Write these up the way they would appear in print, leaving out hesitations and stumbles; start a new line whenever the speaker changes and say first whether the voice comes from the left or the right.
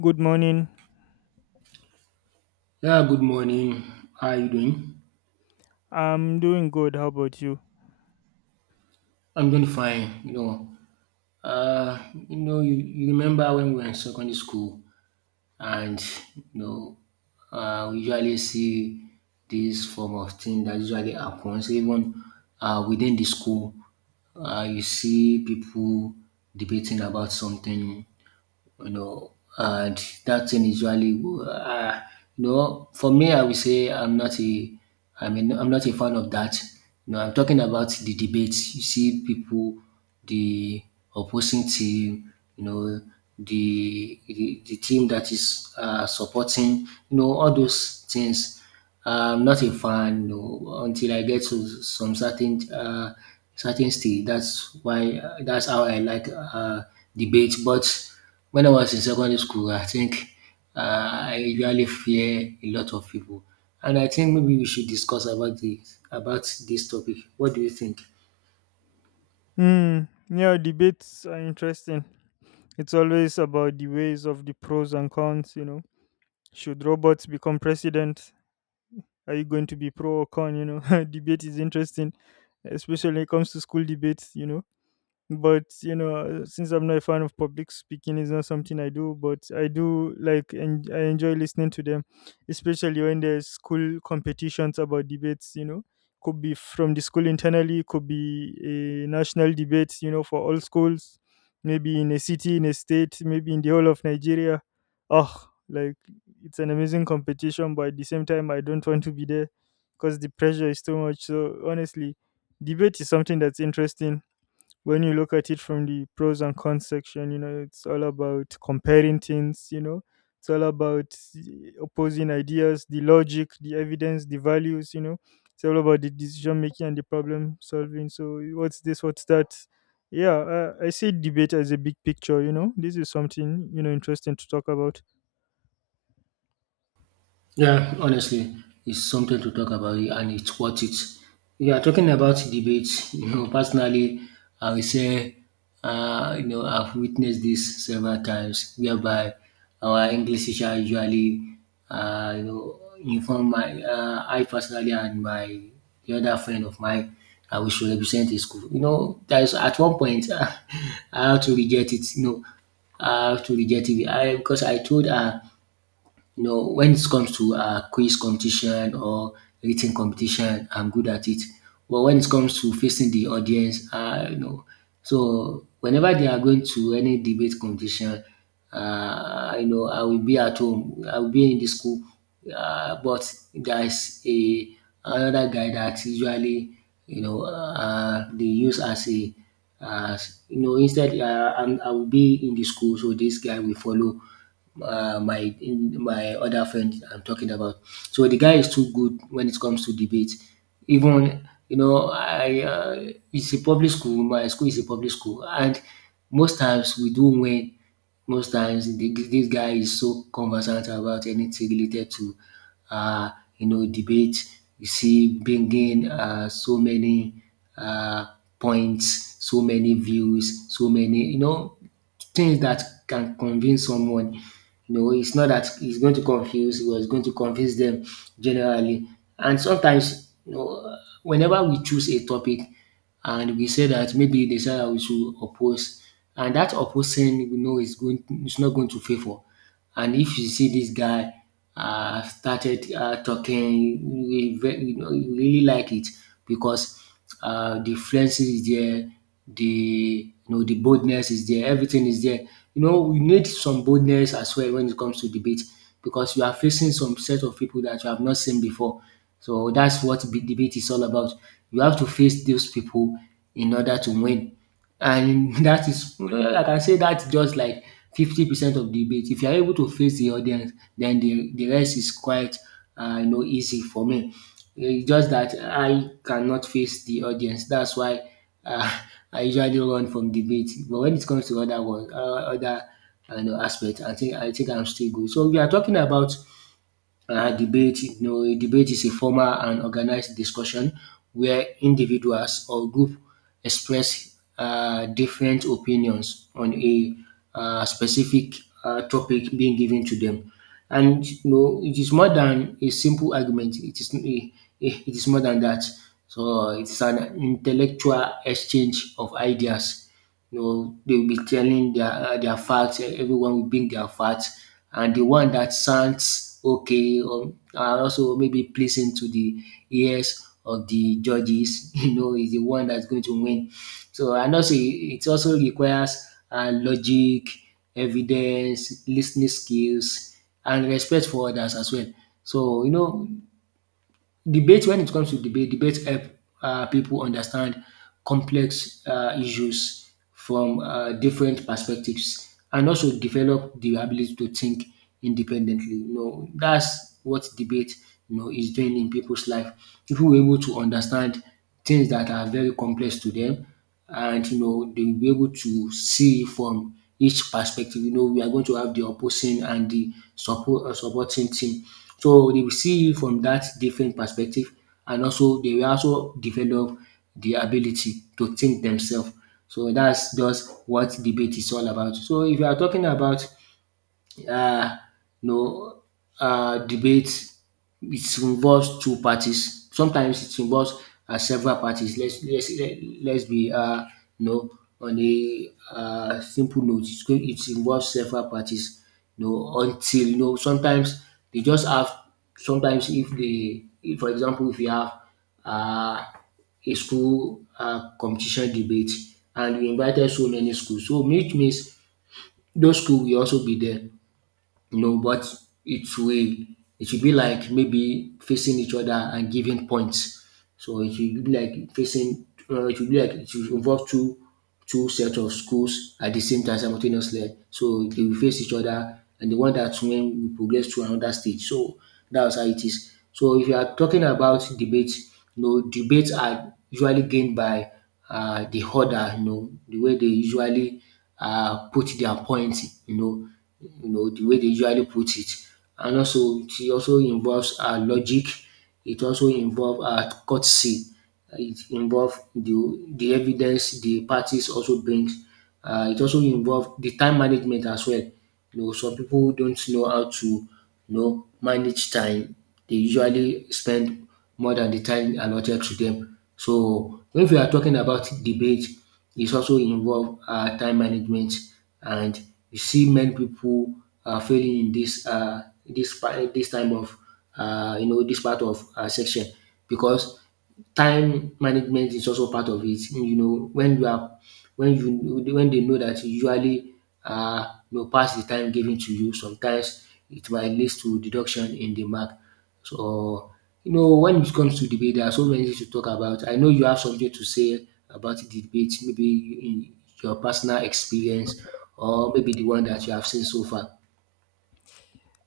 left: Good morning.
right: Yeah, good morning. How are you doing?
left: I'm doing good. How about you?
right: I'm doing fine. You remember when we were in secondary school, and you know, we usually see this form of thing that usually happens even within the school. You see people debating about something, you know, and that thing is usually, for me, I would say I mean, I'm not a fan of that. I'm talking about the debates. You see people, the opposing team, the team that is supporting, all those things. I'm not a fan, no, until I get to some certain stage. That's how I like debate. But when I was in secondary school, I think I usually fear a lot of people, and I think maybe we should discuss about this topic. What do you think?
left: Hmm. Yeah, debates are interesting. It's always about the ways of the pros and cons. Should robots become president? Are you going to be pro or con? Debate is interesting, especially when it comes to school debates. But since I'm not a fan of public speaking, it's not something I do, but I do like and I enjoy listening to them, especially when there's school competitions about debates. Could be from the school internally, could be a national debate for all schools, maybe in a city, in a state, maybe in the whole of Nigeria. Oh, like, it's an amazing competition, but at the same time I don't want to be there because the pressure is too much. So honestly, debate is something that's interesting. When you look at it from the pros and cons section, it's all about comparing things, it's all about the opposing ideas, the logic, the evidence, the values, it's all about the decision making and the problem solving. So, what's this, what's that? Yeah, I see debate as a big picture, this is something you know, interesting to talk about.
right: Yeah, honestly, it's something to talk about it, and it's worth it. We are talking about debates. Personally, I will say, I've witnessed this several times, whereby our English teacher usually, inform I personally and my the other friend of mine, we should represent his school. There's at one point, I had to reject it. I have to reject it. I Because I told her, when it comes to quiz competition or written competition, I'm good at it. But when it comes to facing the audience, so whenever they are going to any debate competition, I will be at home. I will be in the school. But there's a another guy that usually they use as a, as you know, instead I will be in the school, so this guy will follow my other friend I'm talking about. So the guy is too good when it comes to debate. Even you know, I it's a public school. My school is a public school, and most times we do win. Most times, this guy is so conversant about anything related to uh, debate. You see bringing so many uh, points, so many views, so many things that can convince someone. It's not that it's going to confuse or was going to convince them generally. And sometimes, whenever we choose a topic, and we say that maybe they say that we should oppose, and that opposing, we know, is not going to favor. And if you see this guy started talking, we, ve- you know, you really like it, because the fluency is there, the you know the boldness is there, everything is there. We need some boldness as well when it comes to debate, because you are facing some set of people that you have not seen before. So that's what debate is all about. You have to face those people in order to win, and that is I can say that's just like 50% of debate. If you are able to face the audience, then the rest is quite easy for me. It's just that I cannot face the audience. That's why uh, I usually run from debate. But when it comes to other one, aspect, I think I'm still good. So we are talking about debate. A debate is a formal and organized discussion where individuals or group express different opinions on a specific topic being given to them. And it is more than a simple argument. It is more than that. So it's an intellectual exchange of ideas. They will be telling their facts. Everyone will bring their facts, and the one that sounds okay, or and also maybe pleasing to the ears of the judges, is the one that's going to win. So and also it also requires logic, evidence, listening skills, and respect for others as well. So you know Debate when it comes to debate, debate help people understand complex issues from different perspectives, and also develop the ability to think independently. That's what debate is doing in people's life. If we were able to understand things that are very complex to them, and they will be able to see from each perspective. We are going to have the opposing and the supporting team. So they will see it from that different perspective, and also they will also develop the ability to think themselves. So that's just what debate is all about. So if you are talking about uh, no debate, it involves two parties. Sometimes it involves several parties. Let's be you know on a simple note. It involves several parties. No, until sometimes they just have, sometimes if they if, for example, if you have uh, a school competition debate, and you invited so many schools, so which means those schools will also be there, but it's way it should be like maybe facing each other and giving points. So it should be like facing. It should be like it should involve two sets of schools at the same time simultaneously. So they will face each other, and the one that win will progress to another stage. So that's how it is. So if you are talking about debates, debates are usually gained by the order. The way they usually put their point, you know de way dey usually put it. And also it also involves logic, it also involve courtesy. It involves the evidence the parties also brings. It also involves the time management as well. Some people don't know how to manage time. They usually spend more than the time allotted to them. So when we are talking about debate, it also involve time management, and you see many people are failing in this part, this time of this part of section, because time management is also part of it. You know, when you are when you when they know that you usually pass the time given to you, sometimes it might lead to deduction in the mark. So when it comes to debate, there are so many things to talk about. I know you have something to say about the debate, maybe in your personal experience, or maybe the one that you have seen so far.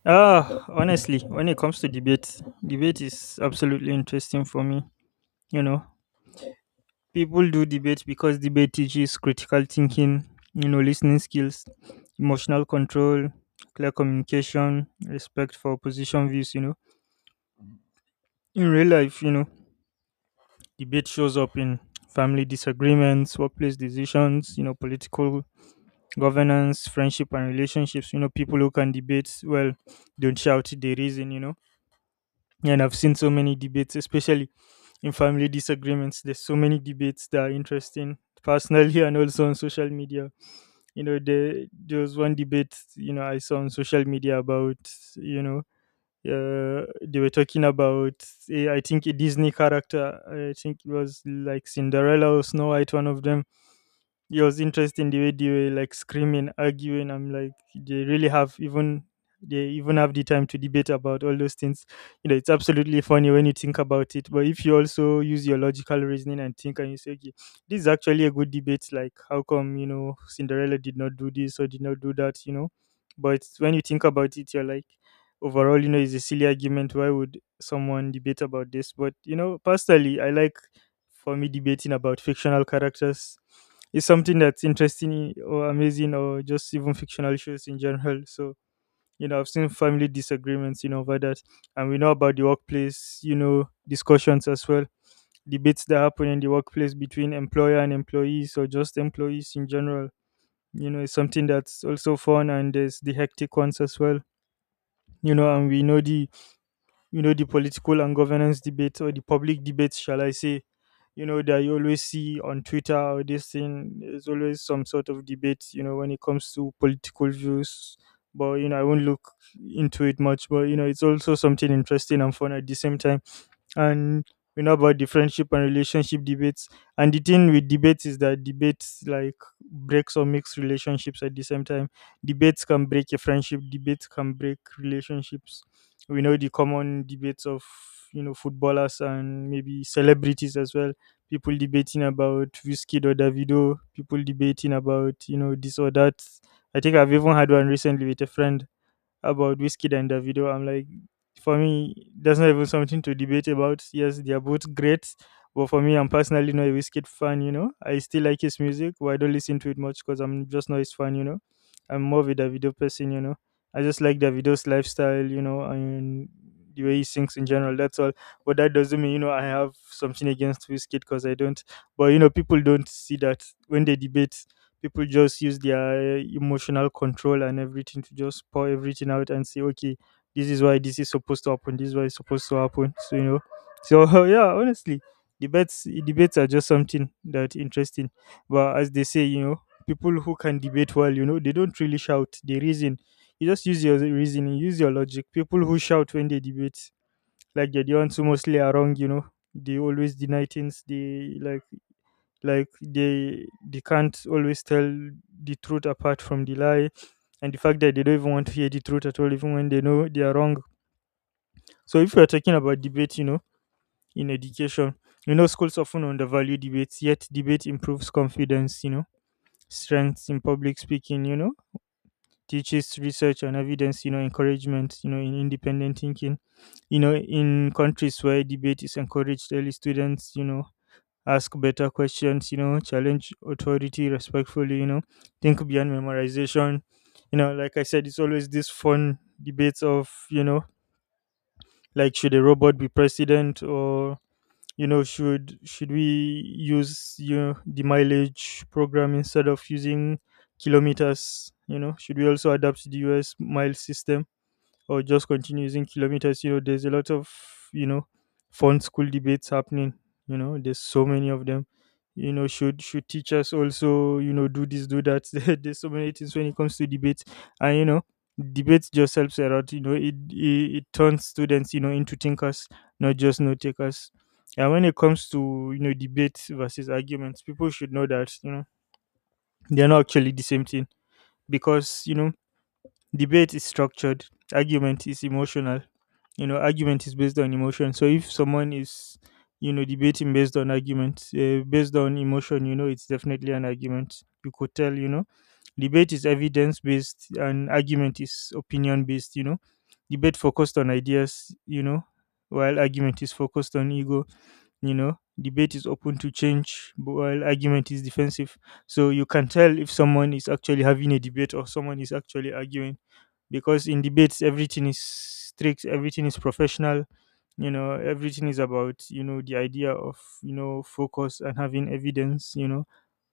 left: Ah, honestly, when it comes to debate, debate is absolutely interesting for me, you know People do debate because debate teaches critical thinking, you know, listening skills, emotional control, clear communication, respect for opposition views. In real life, you know, debate shows up in family disagreements, workplace decisions, you know, political governance, friendship and relationships. People who can debate well don't shout, they reason. And I've seen so many debates, especially in family disagreements. There's so many debates that are interesting personally and also on social media. There was one debate you know I saw on social media about, you know they were talking about, I think, a Disney character. I think it was like Cinderella or Snow White, one of them. Yours interesting the way they were like screaming, arguing. I'm like, they really have even they even have the time to debate about all those things. You know, it's absolutely funny when you think about it. But if you also use your logical reasoning and think and you say, okay, this is actually a good debate, like, how come you know, Cinderella did not do this or did not do that? But when you think about it, you're like, overall, you know, it's a silly argument. Why would someone debate about this? But personally I like, for me, debating about fictional characters, it's something that's interesting or amazing, or just even fictional shows in general. So you know, I've seen family disagreements you know, over that. And we know about the workplace you know, discussions as well, debates that happen in the workplace between employer and employees, or just employees in general. It's something that's also fun, and there's the hectic ones as well. You know, and we know the you know the political and governance debate, or the public debates, shall I say, you know that you always see on Twitter or this thing. There's always some sort of debate you know when it comes to political views. But you know I won't look into it much. But you know it's also something interesting and fun at the same time. And we know about the friendship and relationship debates. And the thing with debates is that debates, like, breaks or makes relationships at the same time. Debates can break a friendship. Debates can break relationships. We know the common debates of you know footballers and maybe celebrities as well. People debating about Wizkid or Davido. People debating about you know this or that. I think I've even had one recently with a friend about Wizkid and Davido. I'm like, for me, that's not even something to debate about. Yes, they are both great, but for me, I'm personally not a Wizkid fan. I still like his music, but I don't listen to it much because I'm just not his fan. I'm more of a Davido person. I just like Davido's lifestyle. You know, and the way he sings in general. That's all. But that doesn't mean you know I have something against Wizkid, because I don't. But you know, people don't see that. When they debate, people just use their emotional control and everything to just pour everything out and say, okay, this is why this is supposed to happen, this is why it's supposed to happen. Yeah, honestly, debates are just something that interesting. But as they say, you know people who can debate well, you know they don't really shout, they reason. You just use your reasoning, use your logic. People who shout when they debate, like, they're the ones who mostly are wrong. You know they always deny things, they can't always tell the truth apart from the lie, and the fact that they don't even want to hear the truth at all, even when they know they are wrong. So if we are talking about debate, you know in education, you know schools often undervalue debates, yet debate improves confidence, you know strengths in public speaking, you know teaches research and evidence, you know encouragement you know in independent thinking. You know in countries where debate is encouraged early, students you know ask better questions, you know, challenge authority respectfully, you know, think beyond memorization. Like I said, it's always this fun debates of, you know, like, should a robot be president, or you know, should we use you know the mileage program instead of using kilometers? You know, should we also adapt to the US mile system, or just continue using kilometers? You know, there's a lot of you know, fun school debates happening. You know, there's so many of them. You know, Should teachers also, you know, do this, do that? There's so many things when it comes to debates. And you know, debates just helps a lot. You know, It turns students you know, into thinkers, not just note takers. And when it comes to you know, debates versus arguments, people should know that you know, they're not actually the same thing. Because, debate is structured, argument is emotional. You know, argument is based on emotion. So if someone is you know, debating based on argument, based on emotion, you know, it's definitely an argument. You could tell, you know, debate is evidence based and argument is opinion based. You know, debate focused on ideas, You know, while argument is focused on ego. You know, debate is open to change, but while argument is defensive. So you can tell if someone is actually having a debate or someone is actually arguing, because in debates everything is strict, everything is professional. You know everything is about you know the idea of you know focus and having evidence. You know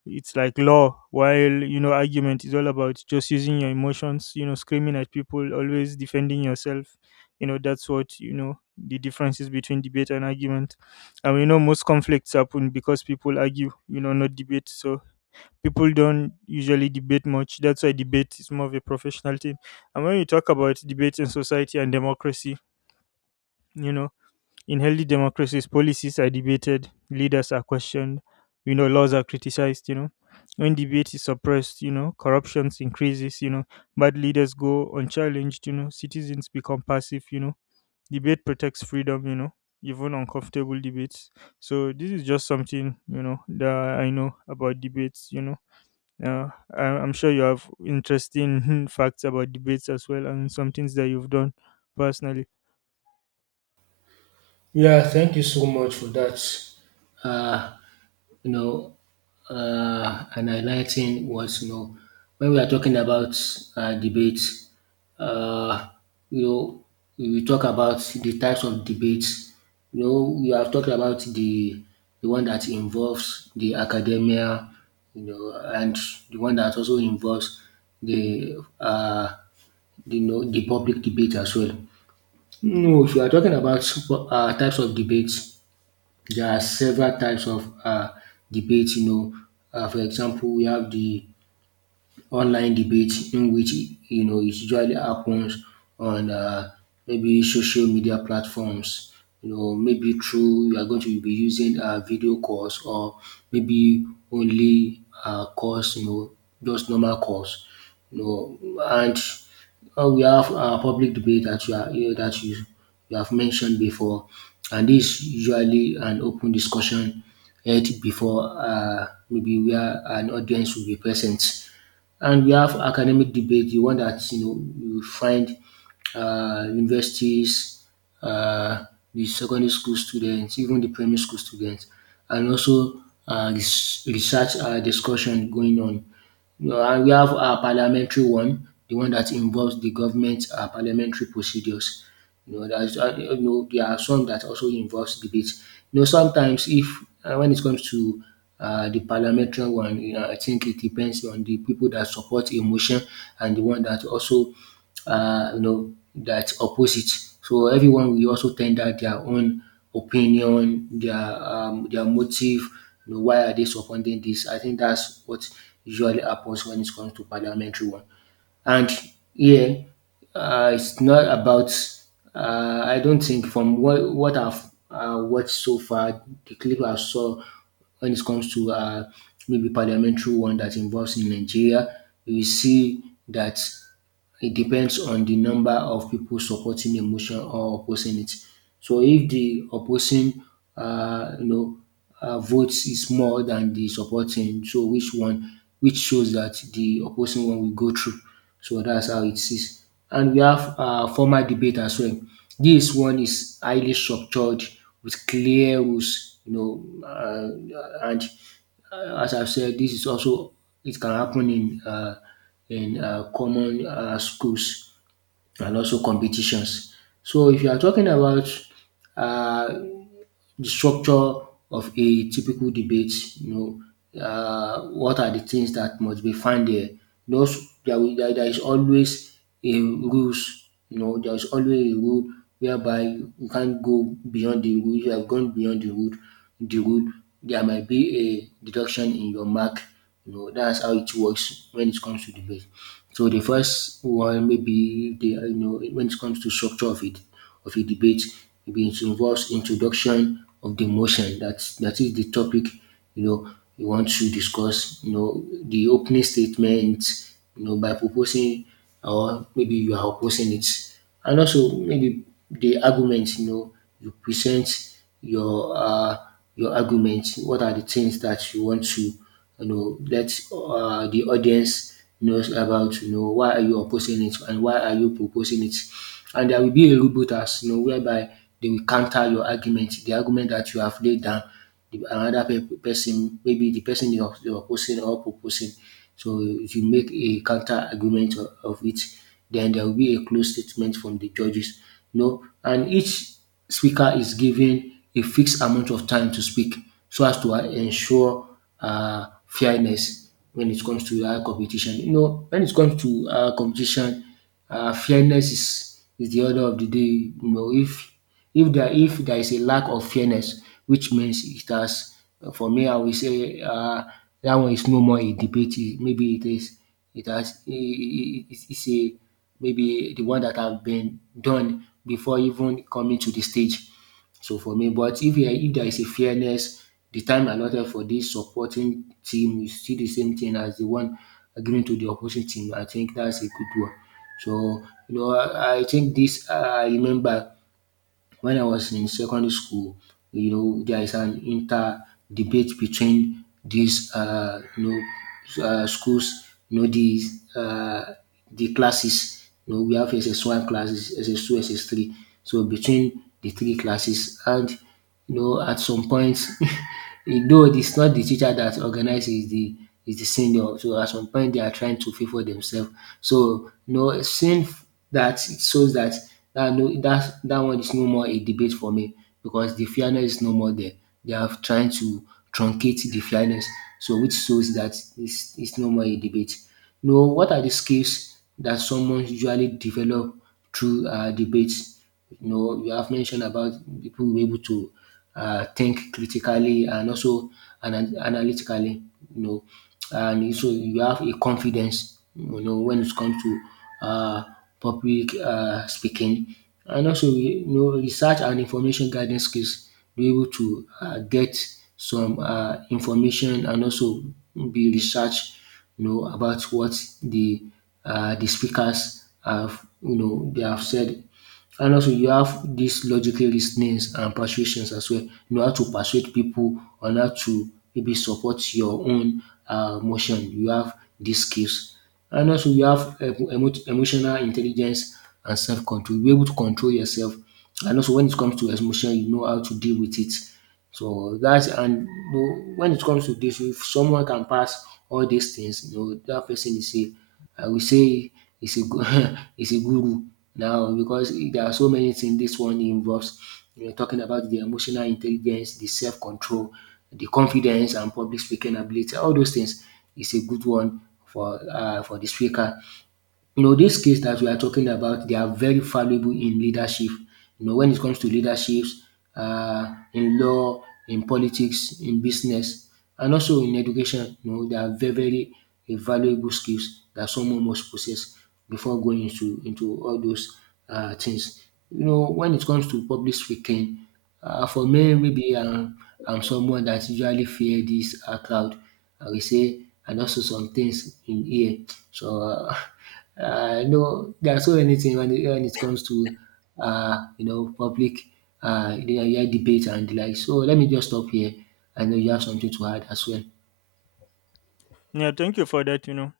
left: it's like law, while you know argument is all about just using your emotions, you know screaming at people, always defending yourself. You know that's what you know the difference is between debate and argument. And we know most conflicts happen because people argue, you know not debate. So people don't usually debate much. That's why debate is more of a professional thing. And when you talk about debate in society and democracy, you know, in healthy democracies, policies are debated, leaders are questioned, you know, laws are criticized. When debate is suppressed, you know, corruptions increases, you know, bad leaders go unchallenged, you know, citizens become passive. Debate protects freedom, you know, even uncomfortable debates. So this is just something you know, that I know about debates. Yeah, I'm sure you have interesting facts about debates as well, and some things that you've done personally.
right: Yeah, thank you so much for that. Uh, you know, and highlighting was, when we are talking about debates, uh, you know, we talk about the types of debates. We have talked about the one that involves the academia, and the one that also involves the uh, the public debate as well. No, if you are talking about types of debates, there are several types of debates. For example, we have the online debate, in which it usually happens on maybe social media platforms. Maybe through you are going to be using video calls, or maybe only calls. Just normal calls. And we have a public debate that you are you know, that you have mentioned before, and this is usually an open discussion held before, maybe where an audience will be present. And we have academic debate, the one that you find universities, uh, the secondary school students, even the primary school students, and also research discussion going on. And we have our parliamentary one, the one that involves the government parliamentary procedures. There are some that also involves debate. Sometimes if when it comes to the parliamentary one, I think it depends on the people that support a motion, and the one that also that opposite. So everyone will also tender their own opinion, their motive. Why are they supporting this? I think that's what usually happens when it comes to parliamentary one. And yeah, it's not about. I don't think from what I've watched so far, the clip I saw when it comes to maybe parliamentary one that involves in Nigeria, you will see that it depends on the number of people supporting a motion or opposing it. So if the opposing uh, you know votes is more than the supporting, so which shows that the opposing one will go through. So that's how it is. And we have formal debate as well. This one is highly structured with clear rules, you know, and as I've said, this is also it can happen in common schools and also competitions. So if you are talking about uh, the structure of a typical debate, you know, what are the things that must be found there. There is always a rules, you know, there is always a rule whereby you can't go beyond the rule. You have gone beyond the rule, there might be a deduction in your mark. You know, that's how it works when it comes to debate. So the first one maybe the, you know, when it comes to structure of it of a debate, maybe it involves introduction of the motion, that is the topic, you know, you want to discuss. You know, the opening statement. You know, by proposing or maybe you are opposing it, and also maybe the argument. You know, you present your uh, your argument. What are the things that you want to, you know, let the audience knows about? You know, why are you opposing it and why are you proposing it? And there will be a rebuttal, you know, whereby they will counter your argument, the argument that you have laid down. The another person, maybe the person you're opposing or proposing, so if you make a counter argument of it, then there will be a closed statement from the judges. You know, and each speaker is given a fixed amount of time to speak so as to ensure fairness when it comes to competition. You know, when it comes to competition, fairness is the order of the day. You know, if if there is a lack of fairness, which means it has, for me, I will say that one is no more a debate. It- maybe it is it has it's a maybe the one that have been done before even coming to the stage. So for me, but if there is a fairness, the time allotted for this supporting team is still the same thing as the one given to the opposing team. I think that's a good one. So, you know, I think this I remember when I was in secondary school, you know, there is an inter debate between these, you know, schools, you know, uh, the classes. You know, we have SS1 classes, SS2, SS3. So between the three classes and, you know, at some point, though it's not the teacher that organizes, the is the senior. So at some point, they are trying to favor themselves. So, you know, seeing that it shows that that no that that one is no more a debate for me because the fairness is no more there. They are trying to truncate the fairness. So which shows that it's no more a debate. You know, what are the skills that someone usually develop through debates? You know, you have mentioned about people will be able to think critically and also analytically. You know, and so you have a confidence. You know, when it comes to uh, public speaking, and also, you know, research and information gathering skills. Be able to get some information and also be research. You know about what the the speakers have, you know, they have said, and also you have this logical reasonings and persuasions as well. You know how to persuade people on how to maybe support your own motion. You have these skills. And also you have emotional intelligence and self-control. You're able to control yourself. And also when it comes to emotion, you know how to deal with it. So that's, and you know, when it comes to this, if someone can pass all these things, you know, that person is a, I will say, is a is a guru now because there are so many things this one involves, you know, talking about the emotional intelligence, the self-control, the confidence and public speaking ability, all those things is a good one for for the speaker. You know, these skills that we are talking about, they are very valuable in leadership. You know, when it comes to leaderships, in law, in politics, in business, and also in education, you know, they are very, very valuable skills that someone must possess before going into all those things. You know, when it comes to public speaking, for me, maybe I'm someone that usually fear this crowd. I will say, and also some things in here. So, No, there are so many things when it comes to you know public yeah, debate and the like. So let me just stop here. I know you have something to add as well.
left: Yeah, thank you for that.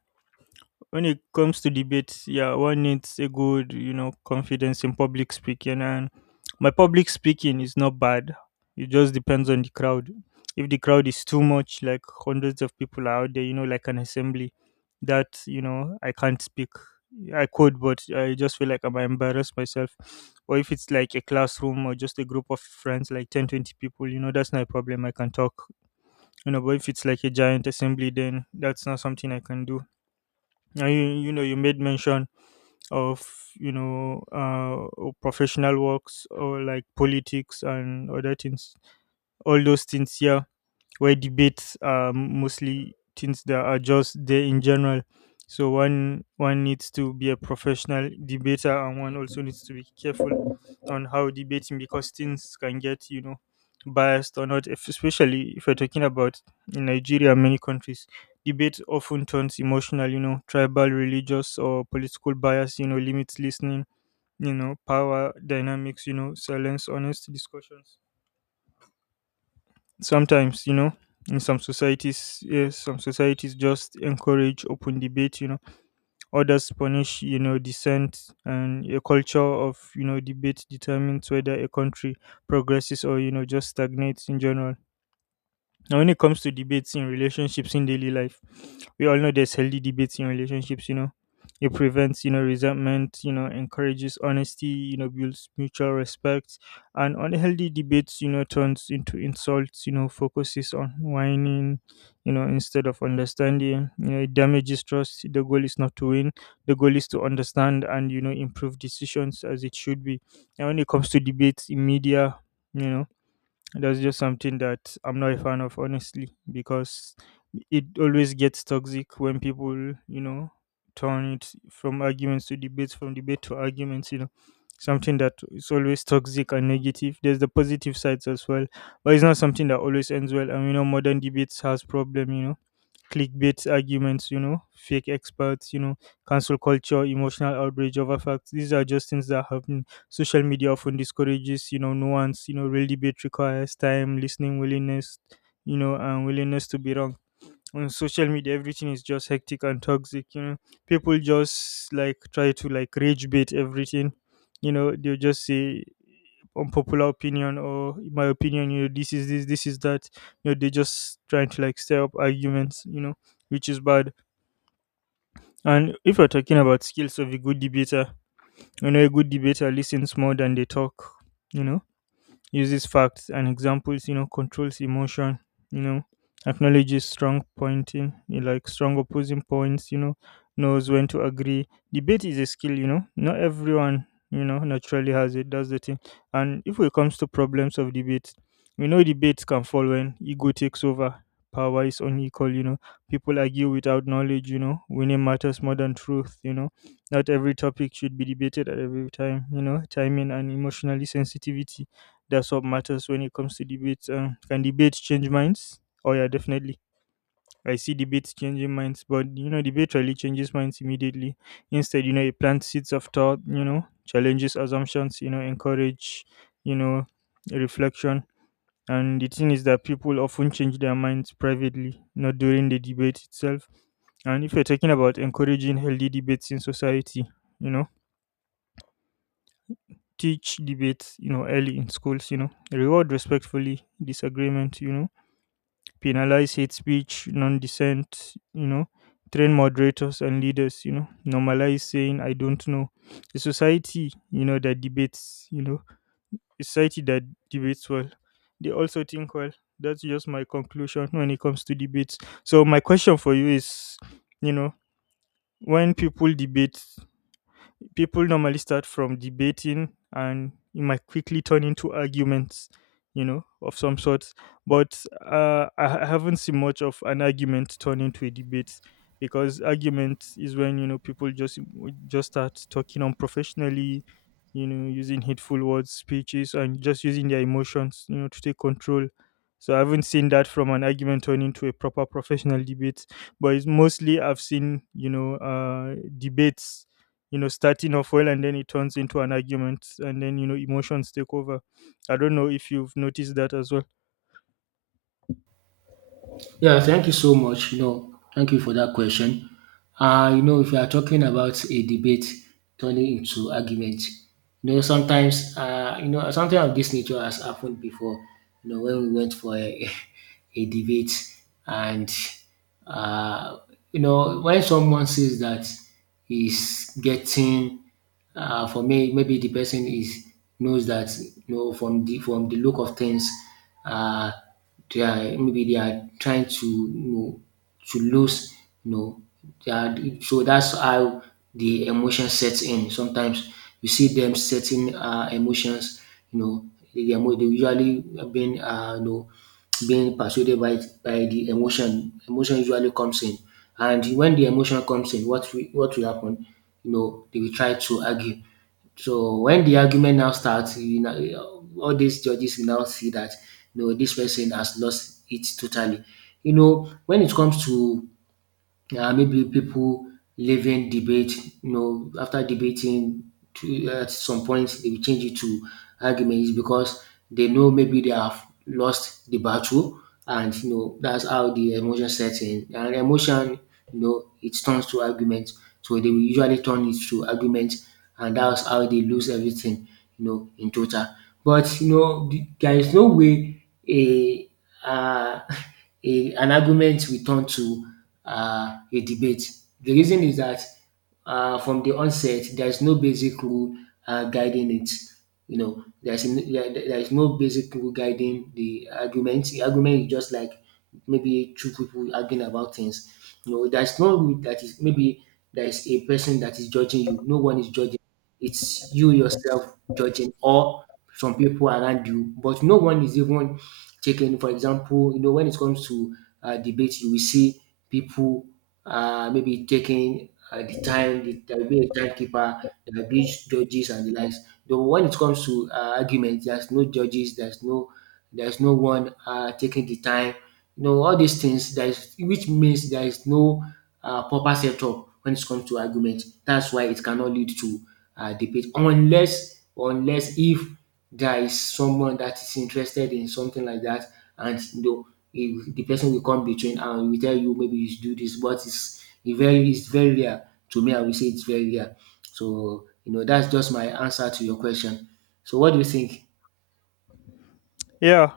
left: When it comes to debates, yeah, one needs a good you know, confidence in public speaking. And my public speaking is not bad. It just depends on the crowd. If the crowd is too much, like hundreds of people are out there, you know, like an assembly, that, you know, I can't speak. I could, but I just feel like I might embarrass myself. Or if it's like a classroom or just a group of friends, like 10, 20 people, you know, that's not a problem. I can talk. You know, but if it's like a giant assembly, then that's not something I can do now. You know, you made mention of, you know, professional works or like politics and other things, all those things, yeah, where debates are mostly things that are just there in general. So one needs to be a professional debater, and one also needs to be careful on how debating, because things can get, you know, biased or not. If, especially if we're talking about in Nigeria, and many countries, debate often turns emotional. You know, tribal, religious, or political bias. You know, limits listening. You know, power dynamics. You know, silence, honest discussions sometimes, you know, in some societies. Yeah, some societies just encourage open debate, you know, others punish, you know, dissent, and a culture of, you know, debate determines whether a country progresses or, you know, just stagnates in general. Now, when it comes to debates in relationships in daily life, we all know there's healthy debates in relationships, you know. It prevents, you know, resentment, you know, encourages honesty, you know, builds mutual respect. And unhealthy debates, you know, turns into insults, you know, focuses on whining, you know, instead of understanding. You know, it damages trust. The goal is not to win. The goal is to understand and, you know, improve decisions as it should be. And when it comes to debates in media, you know, that's just something that I'm not a fan of, honestly, because it always gets toxic when people, you know, turn it from arguments to debates, from debate to arguments, you know. Something that is always toxic and negative. There's the positive sides as well, but it's not something that always ends well. And you know, modern debates has problem, you know, clickbait arguments, you know, fake experts, you know, cancel culture, emotional outrage over facts. These are just things that happen. Social media often discourages, you know, nuance. You know, real debate requires time, listening willingness, you know, and willingness to be wrong. On social media everything is just hectic and toxic, you know, people just like try to like rage bait everything. You know, they'll just say unpopular opinion or in my opinion, you know, this is that, you know, they just trying to like stir up arguments, you know, which is bad. And if you're talking about skills of a good debater, you know, a good debater listens more than they talk, you know, uses facts and examples, you know, controls emotion, you know, acknowledges strong pointing, you like strong opposing points, you know, knows when to agree. Debate is a skill, you know, not everyone, you know, naturally has it. That's the thing. And if it comes to problems of debate, we know debates can fall when ego takes over, power is unequal, you know, people argue without knowledge, you know, winning matters more than truth, you know, not every topic should be debated at every time, you know, timing and emotionally sensitivity, that's what matters when it comes to debates. Can debates change minds? Oh yeah, definitely. I see debates changing minds, but you know, debate really changes minds immediately. Instead, you know, it plants seeds of thought. You know, challenges assumptions. You know, encourage. You know, reflection. And the thing is that people often change their minds privately, not during the debate itself. And if you're talking about encouraging healthy debates in society, you know, teach debates, you know, early in schools, you know, reward respectfully disagreement, you know, penalize hate speech, non dissent, you know, train moderators and leaders, you know, normalize saying I don't know. A society, you know, that debates, you know, a society that debates well. They also think well. That's just my conclusion when it comes to debates. So my question for you is, you know, when people debate, people normally start from debating and it might quickly turn into arguments, you know, of some sort, but haven't seen much of an argument turn into a debate, because argument is when, you know, people just start talking unprofessionally, you know, using hateful words speeches and just using their emotions, you know, to take control. So I haven't seen that from an argument turn into a proper professional debate, but it's mostly I've seen, you know, debates, you know, starting off well and then it turns into an argument and then, you know, emotions take over. I don't know if you've noticed that as well.
right: Yeah, thank you so much. You know, thank you for that question. You know, if you are talking about a debate turning into argument, you know, sometimes, you know, something of this nature has happened before. You know, when we went for a, a debate, and uh, you know, when someone says that he's getting, for me, maybe the person is knows that, you know, from the look of things, uh, they are maybe they are trying to, you know, to lose, you know. They are, so that's how the emotion sets in. Sometimes you see them setting emotions. You know, they are they usually being you know being persuaded by the emotion. Emotion usually comes in, and when the emotion comes in, what will happen? You know, they will try to argue, so when the argument now starts, you know, all these judges will now see that no, this person has lost it totally. You know, when it comes to maybe people leaving debate, you know, after debating to, at some point they will change it to arguments because they know maybe they have lost the battle, and you know that's how the emotion sets in, and emotion, you know, it turns to argument. So they will usually turn it to argument, and that's how they lose everything, you know, in total. But you know there is no way a uh, an argument will turn to a debate. The reason is that from the onset, there is no basic rule guiding it. You know, there is no basic rule guiding the argument. The argument is just like maybe two people arguing about things. You know, there's no rule that is maybe there is a person that is judging you. No one is judging. It's you yourself judging or some people around you, but no one is even taking. For example, you know, when it comes to debate, you will see people maybe taking the time, there will be a timekeeper, there will be judges and the likes. Though when it comes to arguments, there's no judges, there's no one taking the time. You know all these things. There is which means there is no proper setup when it comes to argument. That's why it cannot lead to debate unless unless if there is someone that is interested in something like that, and you know if the person will come between and will tell you maybe you should do this. But it's it's very rare, to me, I will say it's very rare. So, you know, that's just my answer to your question. So, what do you think?
left: Yeah,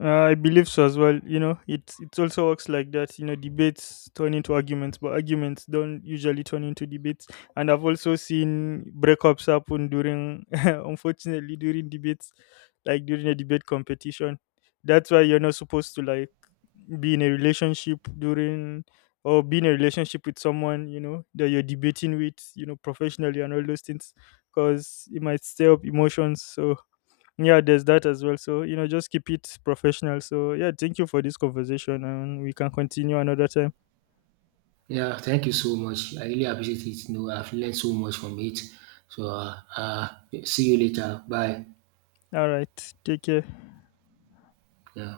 left: I believe so as well. You know, it also works like that. You know, debates turn into arguments, but arguments don't usually turn into debates. And I've also seen breakups happen during, unfortunately, during debates, like during a debate competition. That's why you're not supposed to like be in a relationship during or be in a relationship with someone you know that you're debating with, you know, professionally and all those things, because it might stir up emotions. So yeah, there's that as well. So, you know, just keep it professional. So, yeah, thank you for this conversation and we can continue another time.
right: Yeah, thank you so much. I really appreciate it. You know, I've learned so much from it. So, see you later. Bye.
left: All right. Take care.
right: Yeah.